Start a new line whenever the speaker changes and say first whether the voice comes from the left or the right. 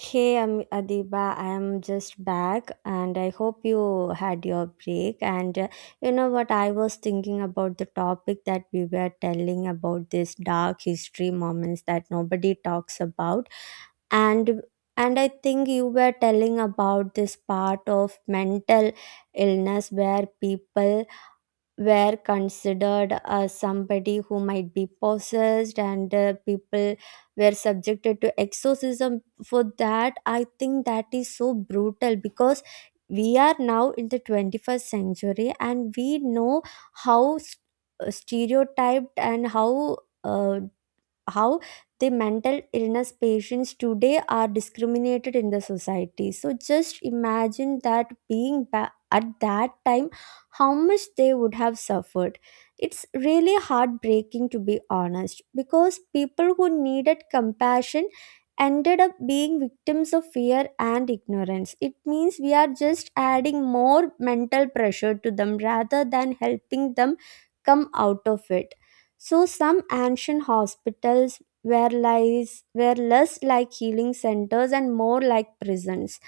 right: Hey, I'm Adiba. I'm just back, and I hope you had your break. And you know what? I was thinking about the topic that we were telling about, this dark history moments that nobody talks about, and and I think you were telling about this part of mental illness where people were considered as somebody who might be possessed, and people were subjected to exorcism for that. I think that is so brutal because we are now in the 21st century and we know how stereotyped and how uh, how the mental illness patients today are discriminated in the society. So just imagine that being at that time, how much they would have suffered. It's really heartbreaking, to be honest, because people who needed compassion ended up being victims of fear and ignorance. It means we are just adding more mental pressure to them rather than helping them come out of it. So some ancient hospitals were less like healing centers and more like prisons,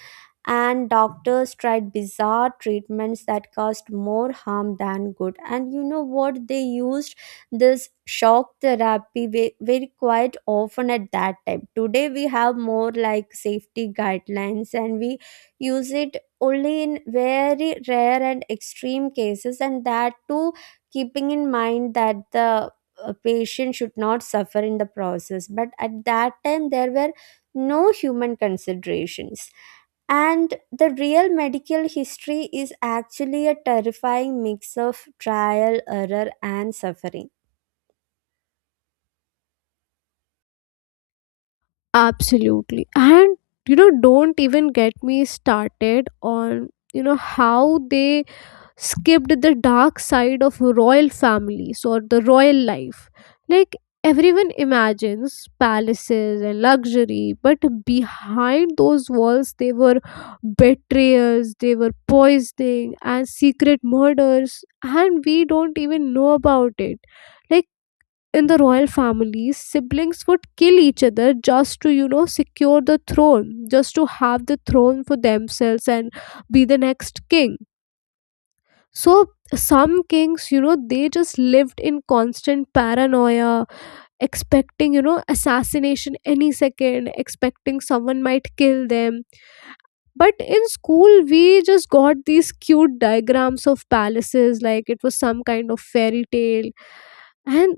right: and doctors tried bizarre treatments that caused more harm than good. And you know what they used? This shock therapy very quite often at that time. Today we have more like safety guidelines and we use it only in very rare and extreme cases, and that too keeping in mind that the patient should not suffer in the process. But at that time there were no human considerations, and the real medical history is actually a terrifying mix of trial, error, and suffering.
left: Absolutely. And don't even get me started on how they skipped the dark side of royal families or the royal life. Like Everyone imagines palaces and luxury, but behind those walls they were betrayals, they were poisoning and secret murders, and we don't even know about it. Like in the royal families, siblings would kill each other just to secure the throne, just to have the throne for themselves and be the next king. So some kings, they just lived in constant paranoia, expecting assassination any second, expecting someone might kill them. But in school we just got these cute diagrams of palaces like it was some kind of fairy tale, and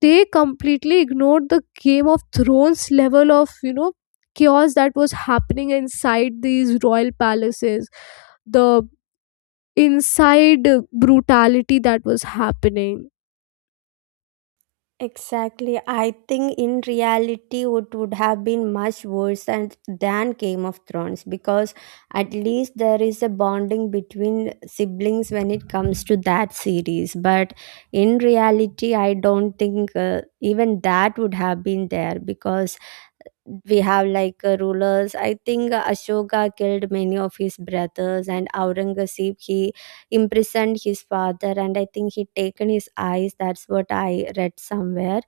left: they completely ignored the Game of Thrones level of chaos that was happening inside these royal palaces, the inside brutality that was happening.
right: Exactly. I think in reality it would have been much worse than Game of Thrones, because at least there is a bonding between siblings when it comes to that series. But in reality, I don't think even that would have been there. Because we have like rulers, I think Ashoka killed many of his brothers, and Aurangzeb, he imprisoned his father and I think he taken his eyes. That's what I read somewhere.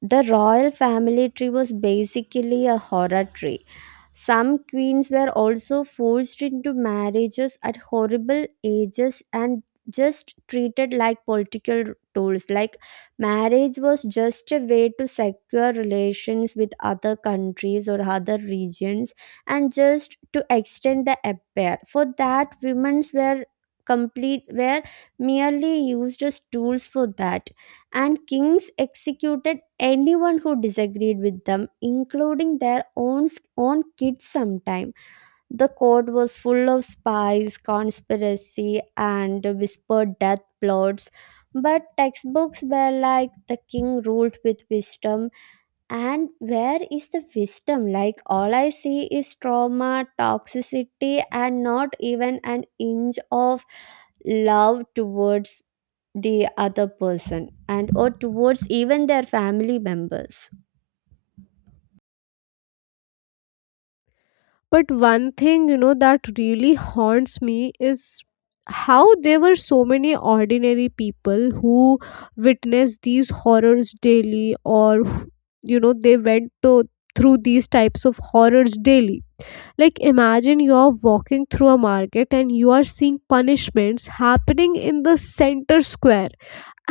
right: The royal family tree was basically a horror tree. Some queens were also forced into marriages at horrible ages and just treated like political tools. Like marriage was just a way to secure relations with other countries or other regions, and just to extend the empire. For that, women's were merely used as tools for that. And kings executed anyone who disagreed with them, including their own own kids sometime. The court was full of spies, conspiracy, and whispered death plots. But textbooks were like, the king ruled with wisdom. And where is the wisdom? Like all I see is trauma, toxicity, and not even an inch of love towards the other person, and or towards even their family members.
left: But one thing that really haunts me is how there were so many ordinary people who witnessed these horrors daily, or they went to through these types of horrors daily. Like, imagine you're walking through a market and you are seeing punishments happening in the center square,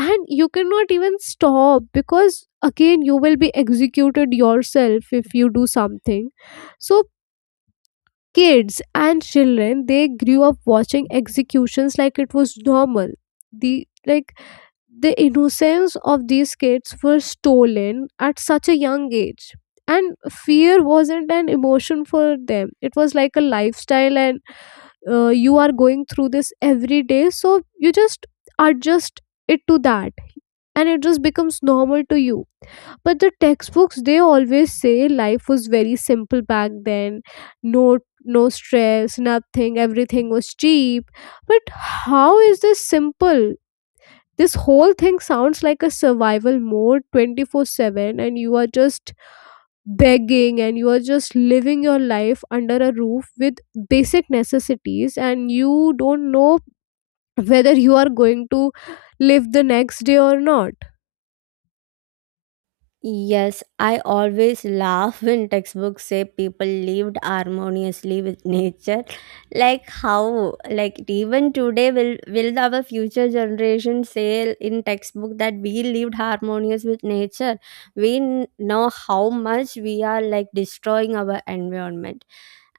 left: and you cannot even stop because again, you will be executed yourself if you do something. So, kids and children they grew up watching executions like it was normal. The like the innocence of these kids were stolen at such a young age, and fear wasn't an emotion for them, it was like a lifestyle. And you are going through this every day, so you just adjust it to that, and it just becomes normal to you. But the textbooks, they always say life was very simple back then. No, no stress, nothing, everything was cheap. But how is this simple? This whole thing sounds like a survival mode 24/7, and you are just begging and you are just living your life under a roof with basic necessities, and you don't know whether you are going to live the next day or not.
right: Yes, I always laugh when textbooks say people lived harmoniously with nature. Like how? Like even today, will our future generation say in textbook that we lived harmonious with nature? We know how much we are like destroying our environment.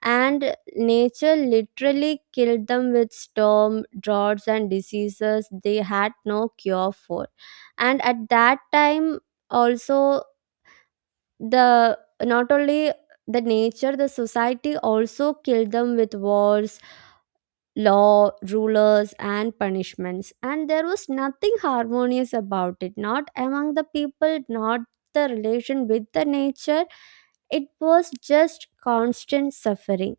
right: And nature literally killed them with storm, droughts and diseases they had no cure for. And at that time also, the not only the nature, the society also killed them with wars, law, rulers, and punishments. And there was nothing harmonious about it, not among the people, not the relation with the nature. It was just constant suffering.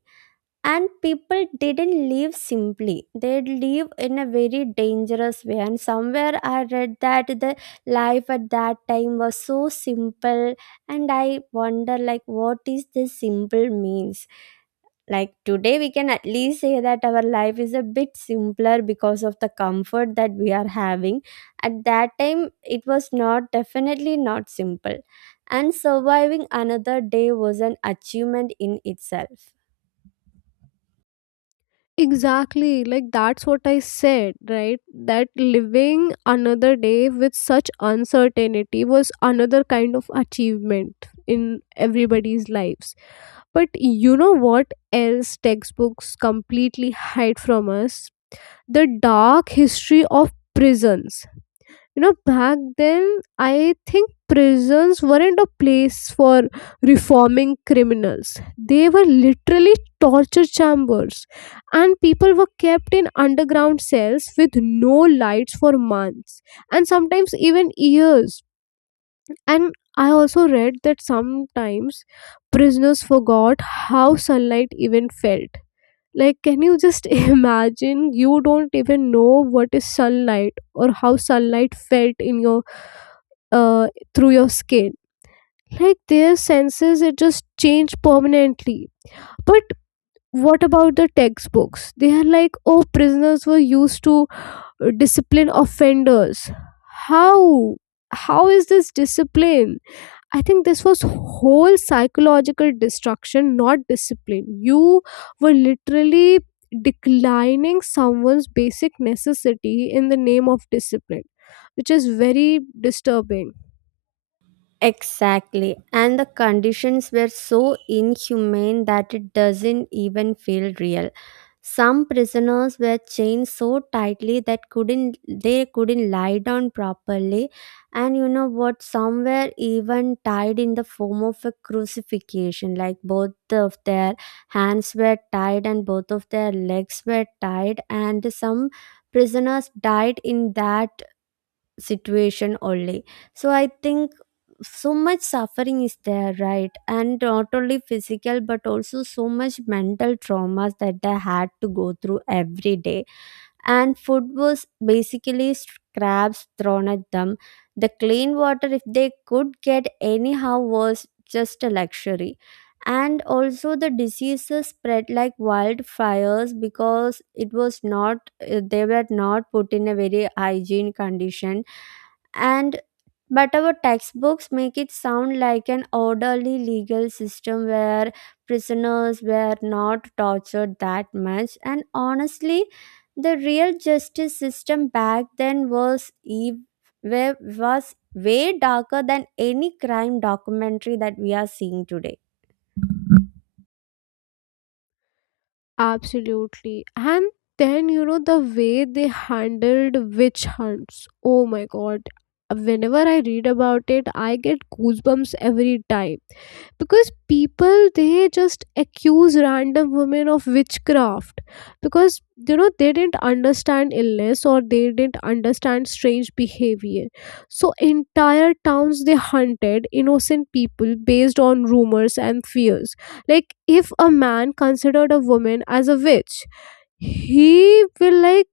right: And people didn't live simply, they live in a very dangerous way. And somewhere I read that the life at that time was so simple, and I wonder like what is this simple means. Like today we can at least say that our life is a bit simpler because of the comfort that we are having. At that time it was not, definitely not simple, and surviving another day was an achievement in itself.
left: Exactly, like that's what I said, right? That living another day with such uncertainty was another kind of achievement in everybody's lives. But you know what else textbooks completely hide from us? The dark history of prisons. Back then, I think prisons weren't a place for reforming criminals, they were literally torture chambers. And people were kept in underground cells with no lights for months, and sometimes even years. And I also read that sometimes prisoners forgot how sunlight even felt. Like, can you just imagine you don't even know what is sunlight or how sunlight felt in your uh, through your skin. Like their senses, it just changed permanently. But what about the textbooks? They are like, oh, prisoners were used to discipline offenders. How? How is this discipline? I think this was whole psychological destruction, not discipline. You were literally declining someone's basic necessity in the name of discipline, which is very disturbing.
right: Exactly. And the conditions were so inhumane that it doesn't even feel real. Some prisoners were chained so tightly that couldn't lie down properly. And you know what, some were even tied in the form of a crucifixion, like both of their hands were tied and both of their legs were tied, and some prisoners died in that situation only. So I think so much suffering is there, right? And not only physical but also so much mental traumas that they had to go through every day. And food was basically scraps thrown at them. The clean water, if they could get anyhow, was just a luxury. And also the diseases spread like wildfires because it was not, they were not put in a very hygiene condition. And but our textbooks make it sound like an orderly legal system where prisoners were not tortured that much. And honestly, the real justice system back then was ev- was way darker than any crime documentary that we are seeing today.
left: Absolutely. And then, the way they handled witch hunts. Oh my god. Whenever I read about it, I get goosebumps every time. Because people, they just accuse random women of witchcraft. Because, they didn't understand illness or they didn't understand strange behavior. So, entire towns they hunted innocent people based on rumors and fears. Like if a man considered a woman as a witch, he will like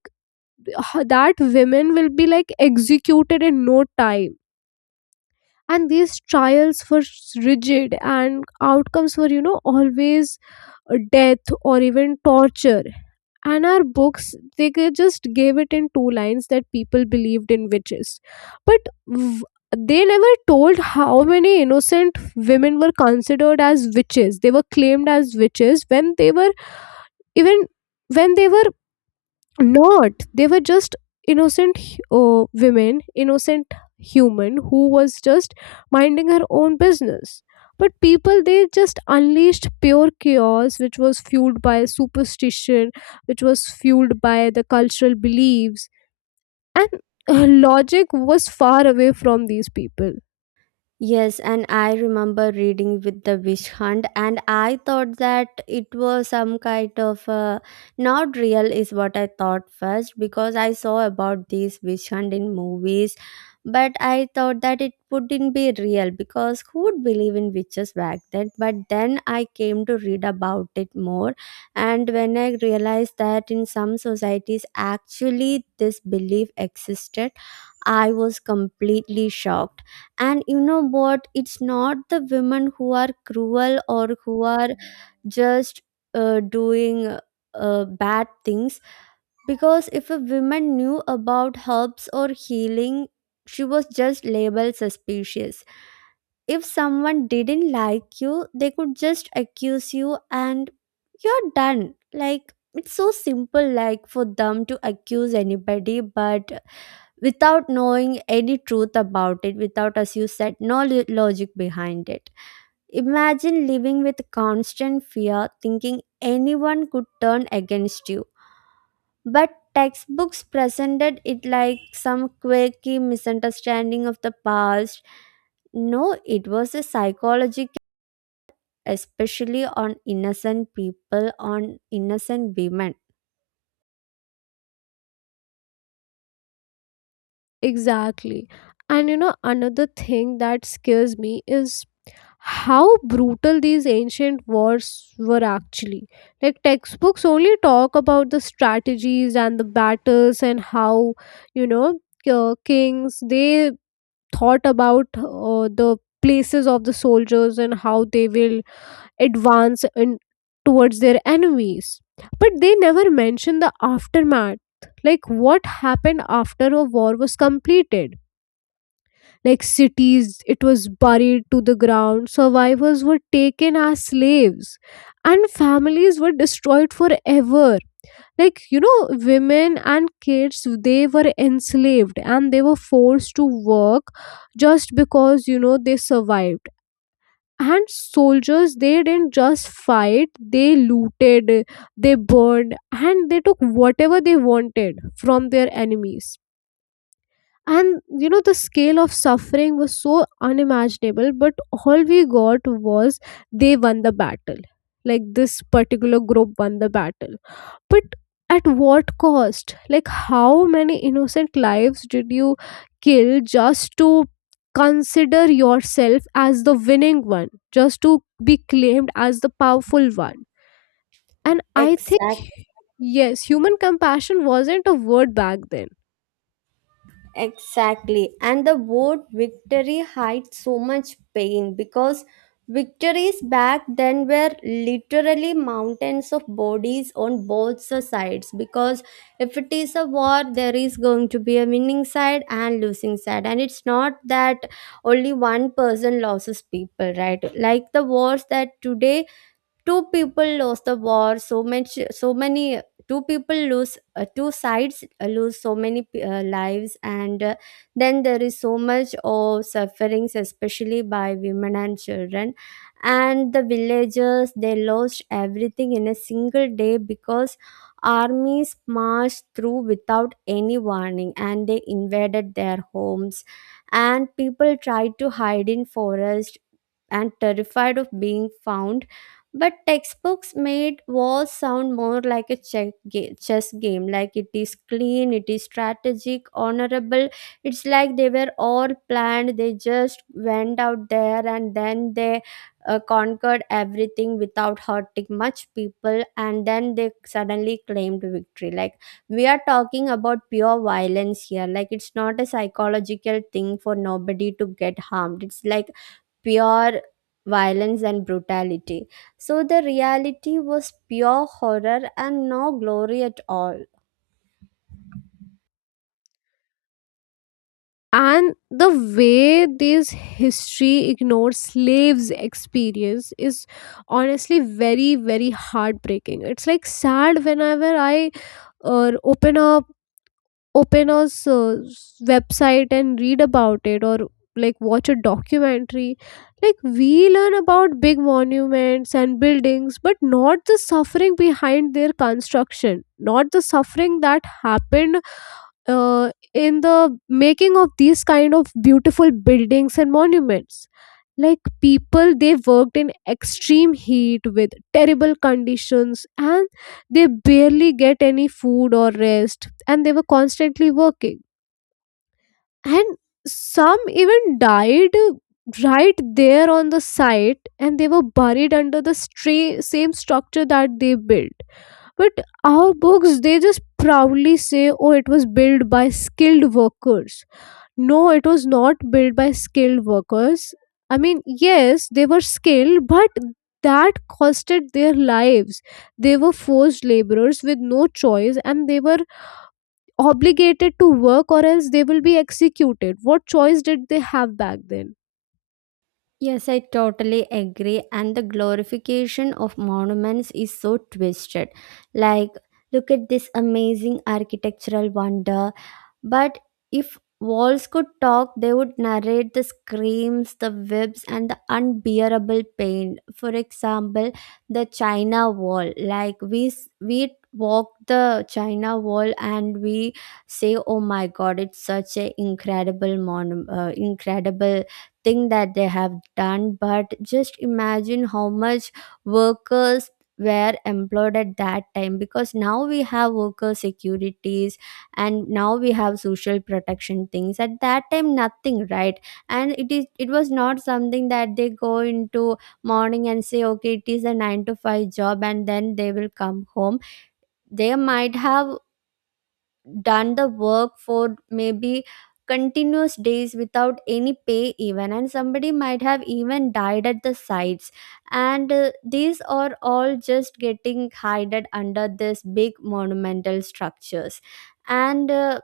left: that women will be like executed in no time. And these trials were rigid, and outcomes were always death or even torture. And our books, they just gave it in two lines that people believed in witches. but v- they never told how many innocent women were considered as witches, they were claimed as witches when they were even when they were not, they were just innocent women, innocent human who was just minding her own business. But people, they just unleashed pure chaos, which was fueled by superstition, which was fueled by the cultural beliefs. And logic was far away from these people.
right: Yes, and I remember reading with the Wish Hunt, and I thought that it was some kind of not real, is what I thought first, because I saw about these Wish Hunt in movies. But I thought that it wouldn't be real because who would believe in witches back then? But then I came to read about it more, and when I realized that in some societies, actually, this belief existed, I was completely shocked. And you know what, it's not the women who are cruel or who are just doing bad things. Because if a woman knew about herbs or healing, she was just labeled suspicious. If someone didn't like you, they could just accuse you and you're done. Like it's so simple like for them to accuse anybody, but without knowing any truth about it, without, as you said, no logic behind it. Imagine living with constant fear, thinking anyone could turn against you. But textbooks presented it like some quirky misunderstanding of the past. No, it was a psychological, especially on innocent people, on innocent women.
left: Exactly. And another thing that scares me is how brutal these ancient wars were actually. Like textbooks only talk about the strategies and the battles and how you know kings, they thought about the places of the soldiers and how they will advance in towards their enemies. But they never mention the aftermath, like what happened after a war was completed. Like cities, it was buried to the ground. Survivors were taken as slaves, and families were destroyed forever. Like, women and kids, they were enslaved and they were forced to work just because, they survived. And soldiers, they didn't just fight, they looted, they burned, and they took whatever they wanted from their enemies. And the scale of suffering was so unimaginable, but all we got was they won the battle, like this particular group won the battle. But at what cost? Like how many innocent lives did you kill just to consider yourself as the winning one, just to be claimed as the powerful one? And I think
right: Exactly.
left: yes, human compassion wasn't a word back then.
right: Exactly. And the word victory hides so much pain, because victories back then were literally mountains of bodies on both the sides. Because if it is a war, there is going to be a winning side and losing side. And it's not that only one person loses people, right? Like the wars that today, two people lost the war so much so many two people lose, two sides lose so many lives. And then there is so much of sufferings, especially by women and children. And the villagers, they lost everything in a single day because armies marched through without any warning and they invaded their homes, and people tried to hide in forest and terrified of being found. But textbooks made wars sound more like a chess game. Like it is clean, it is strategic, honorable. It's like they were all planned. They just went out there and then they conquered everything without hurting much people. And then they suddenly claimed victory. Like we are talking about pure violence here. Like it's not a psychological thing for nobody to get harmed. It's like pure violence and brutality. So the reality was pure horror and no glory at all.
left: And the way this history ignores slaves experience is honestly very, very heartbreaking. It's like sad whenever I open open a website and read about it or like watch a documentary. Like we learn about big monuments and buildings, but not the suffering behind their construction, not the suffering that happened in the making of these kind of beautiful buildings and monuments. Like people, they worked in extreme heat with terrible conditions, and they barely get any food or rest, and they were constantly working. And some even died right there on the site, and they were buried under the same structure that they built. But our books, they just proudly say, oh, it was built by skilled workers. No, it was not built by skilled workers. I mean, yes, they were skilled, but that costed their lives. They were forced laborers with no choice, and they were obligated to work or else they will be executed. What choice did they have back then?
right: Yes, I totally agree. And the glorification of monuments is so twisted. Like, look at this amazing architectural wonder. But if walls could talk, they would narrate the screams, the whips, and the unbearable pain. For example, the China Wall. Like we we walk the China Wall and we say, "Oh my God, it's such a incredible incredible thing that they have done." But just imagine how much workers were employed at that time, because now we have worker securities and now we have social protection things. At that time, nothing, right? And it is, it was not something that they go into morning and say, okay, it is a 9 to 5 job and then they will come home. They might have done the work for maybe continuous days without any pay even, and somebody might have even died at the sites. And these are all just getting hided under this big monumental structures. And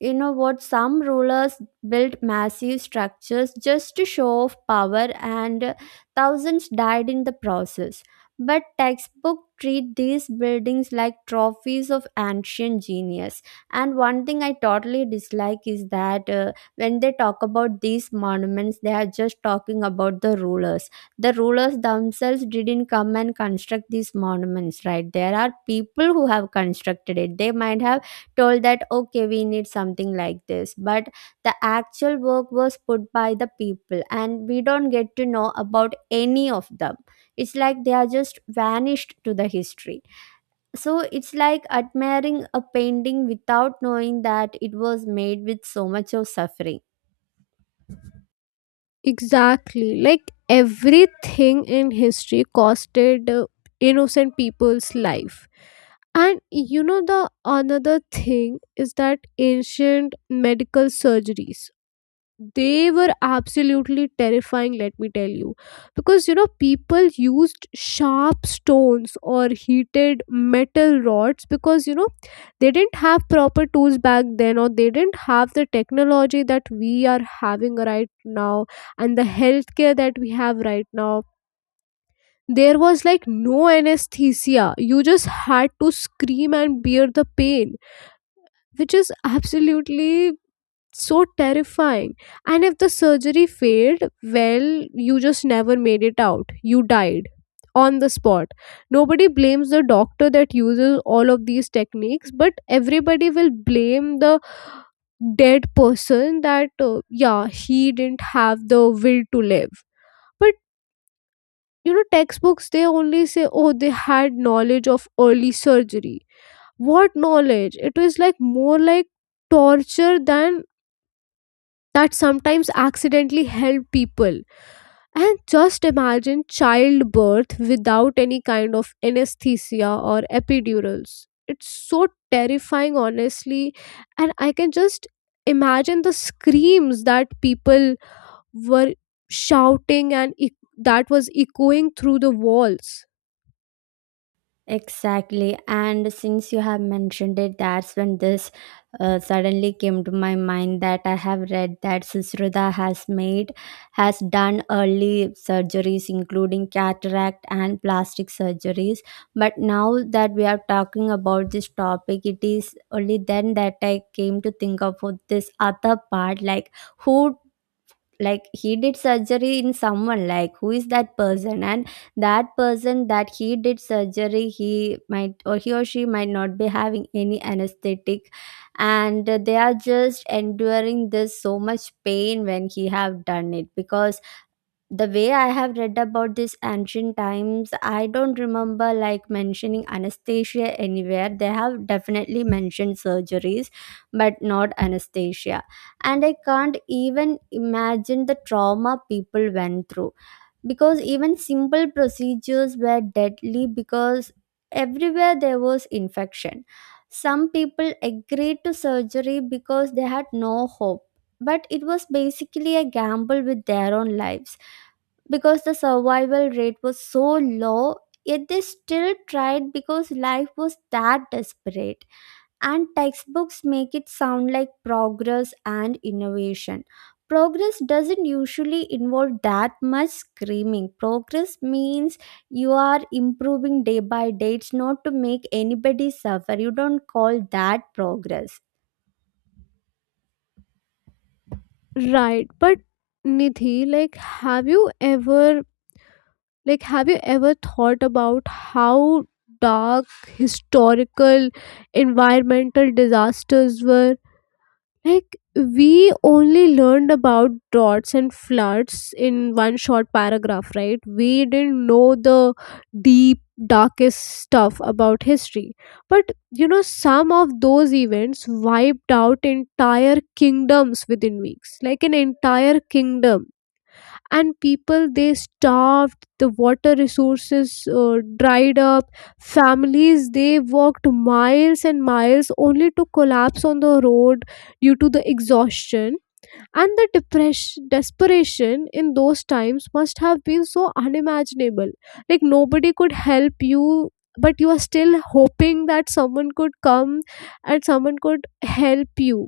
right: you know what? Some rulers built massive structures just to show off power, and thousands died in the process. But textbooks treat these buildings like trophies of ancient genius. And one thing I totally dislike is that when they talk about these monuments, they are just talking about the rulers. The rulers themselves didn't come and construct these monuments, right? There are people who have constructed it. They might have told that okay, we need something like this, but the actual work was put by the people and we don't get to know about any of them. It's like they are just vanished to the history. So it's like admiring a painting without knowing that it was made with so much of suffering.
left: Exactly. Like everything in history costed innocent people's life. And the another thing is that ancient medical surgeries, they were absolutely terrifying, let me tell you. Because people used sharp stones or heated metal rods, because they didn't have proper tools back then, or they didn't have the technology that we are having right now and the healthcare that we have right now. There was like no anesthesia, you just had to scream and bear the pain, which is absolutely so terrifying. And if the surgery failed, well, you just never made it out, you died on the spot. Nobody blames the doctor that uses all of these techniques, but everybody will blame the dead person, that yeah, he didn't have the will to live. But textbooks, they only say, oh, they had knowledge of early surgery. What knowledge? It was like more like torture than that sometimes accidentally help people. And just imagine childbirth without any kind of anesthesia or epidurals. It's so terrifying, honestly. And I can just imagine the screams that people were shouting and that was echoing through the walls.
right: Exactly. And since you have mentioned it, that's when this suddenly came to my mind, that I have read that Sisruda has made, has done early surgeries, including cataract and plastic surgeries. But now that we are talking about this topic, it is only then that I came to think of this other part, like who, like he did surgery in someone, like who is that person. And that person that he did surgery, he might, or he or she might not be having any anesthetic, and they are just enduring this so much pain when he have done it. Because the way I have read about this ancient times, I don't remember like mentioning anesthesia anywhere. They have definitely mentioned surgeries, but not anesthesia. And I can't even imagine the trauma people went through, because even simple procedures were deadly because everywhere there was infection. Some people agreed to surgery because they had no hope, but it was basically a gamble with their own lives, because the survival rate was so low. Yet they still tried because life was that desperate. And textbooks make it sound like progress and innovation. Progress doesn't usually involve that much screaming. Progress means you are improving day by day. It's not to make anybody suffer. You don't call that progress.
left: Right. But Nidhi, like, have you ever Like, have you ever thought about how dark historical environmental disasters were? Like, we only learned about droughts and floods in one short paragraph, right? We didn't know the deep, darkest stuff about history. But some of those events wiped out entire kingdoms within weeks, like an entire kingdom. And people, they starved, the water resources dried up. Families, they walked miles and miles only to collapse on the road due to the exhaustion. And the depression desperation in those times must have been so unimaginable. Like nobody could help you, but you are still hoping that someone could come and someone could help you.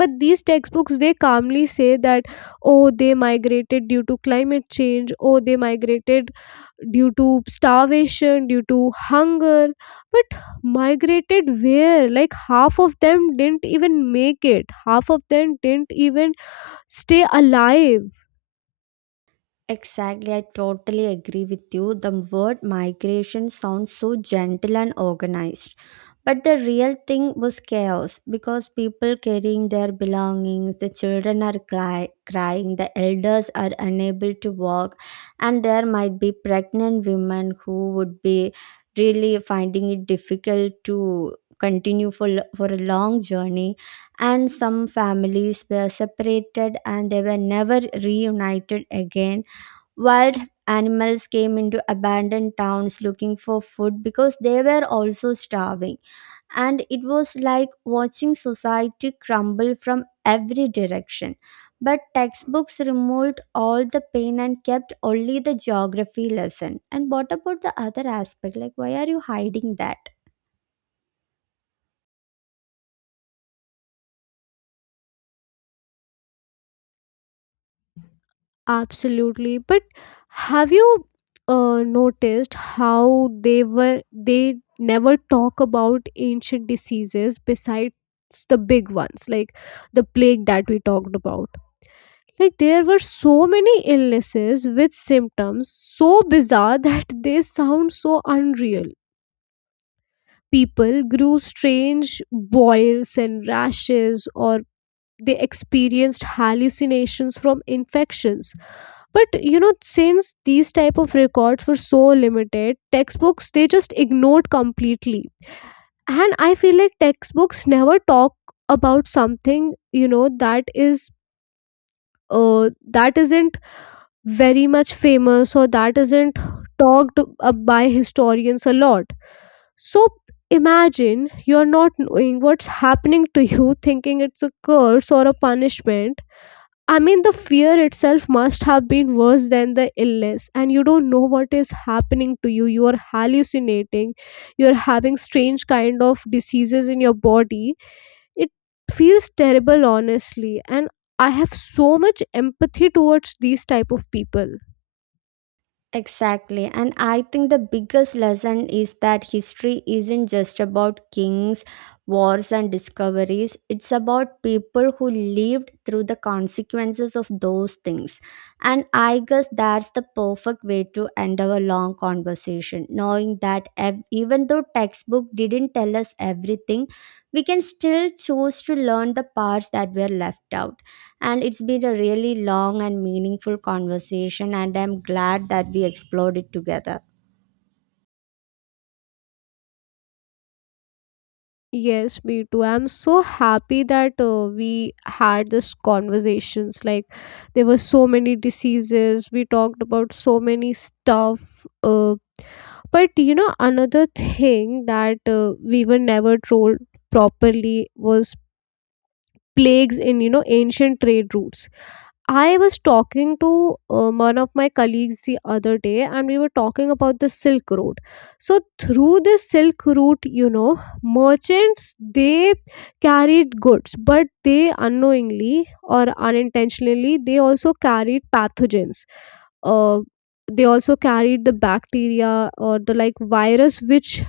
left: But these textbooks, they calmly say that, oh, they migrated due to climate change, oh, they migrated due to starvation, due to hunger. But migrated where? Like half of them didn't even make it, half of them didn't even stay alive.
right: Exactly, I totally agree with you. The word migration sounds so gentle and organized. But the real thing was chaos, because people carrying their belongings, the children are crying, the elders are unable to walk, and there might be pregnant women who would be really finding it difficult to continue for, for a long journey. And some families were separated and they were never reunited again. Wild animals came into abandoned towns looking for food because they were also starving, and it was like watching society crumble from every direction. But textbooks removed all the pain and kept only the geography lesson. And what about the other aspect? Like, why are you hiding that?
left: Absolutely. But have you noticed how they were they never talk about ancient diseases besides the big ones like the plague that we talked about? Like there were so many illnesses with symptoms so bizarre that they sound so unreal. People grew strange boils and rashes, or they experienced hallucinations from infections. But since these type of records were so limited, textbooks, they just ignored completely. And I feel like textbooks never talk about something that is uh, that isn't very much famous, or that isn't talked by historians a lot. So imagine you're not knowing what's happening to you, thinking it's a curse or a punishment. I mean, the fear itself must have been worse than the illness, and you don't know what is happening to you. You are hallucinating, you're having strange kind of diseases in your body. It feels terrible, honestly, and I have so much empathy towards these type of people.
right: Exactly. And I think the biggest lesson is that history isn't just about kings, wars, and discoveries. It's about people who lived through the consequences of those things. And I guess that's the perfect way to end our long conversation, knowing that even though textbook didn't tell us everything, we can still choose to learn the parts that were left out. And it's been a really long and meaningful conversation, and I'm glad that we explored it together.
left: Yes, me too. I'm so happy that we had this conversations. Like there were so many diseases. We talked about so many stuff. But another thing that we were never told properly was plagues in ancient trade routes. I was talking to one of my colleagues the other day, and we were talking about the Silk Road. So, through the Silk Route, merchants, they carried goods, but they unknowingly or unintentionally they also carried pathogens. Uh, they also carried the bacteria or the like virus which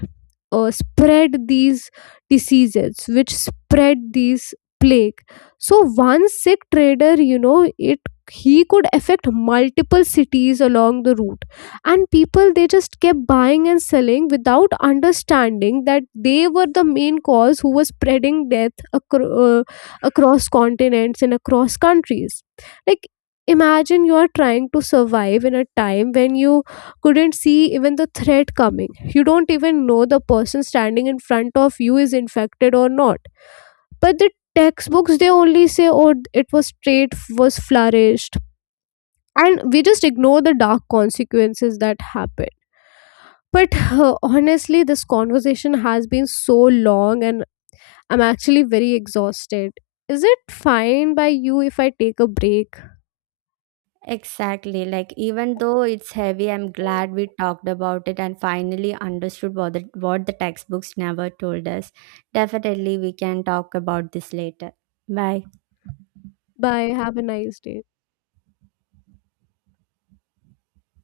left: spread these diseases, which spread these plague. So one sick trader, you know it he could affect multiple cities along the route. And people, they just kept buying and selling without understanding that they were the main cause who was spreading death across continents and across countries. Like imagine you are trying to survive in a time when you couldn't see even the threat coming, you don't even know the person standing in front of you is infected or not. But the textbooks, they only say, oh, it was trait was flourished, and we just ignore the dark consequences that happen. But honestly this conversation has been so long, and I'm actually very exhausted. Is it fine by you if I take a break?
right: Exactly. Like, even though it's heavy, I'm glad we talked about it and finally understood what the textbooks never told us. Definitely, we can talk about this later. Bye.
left: Bye, have a nice day.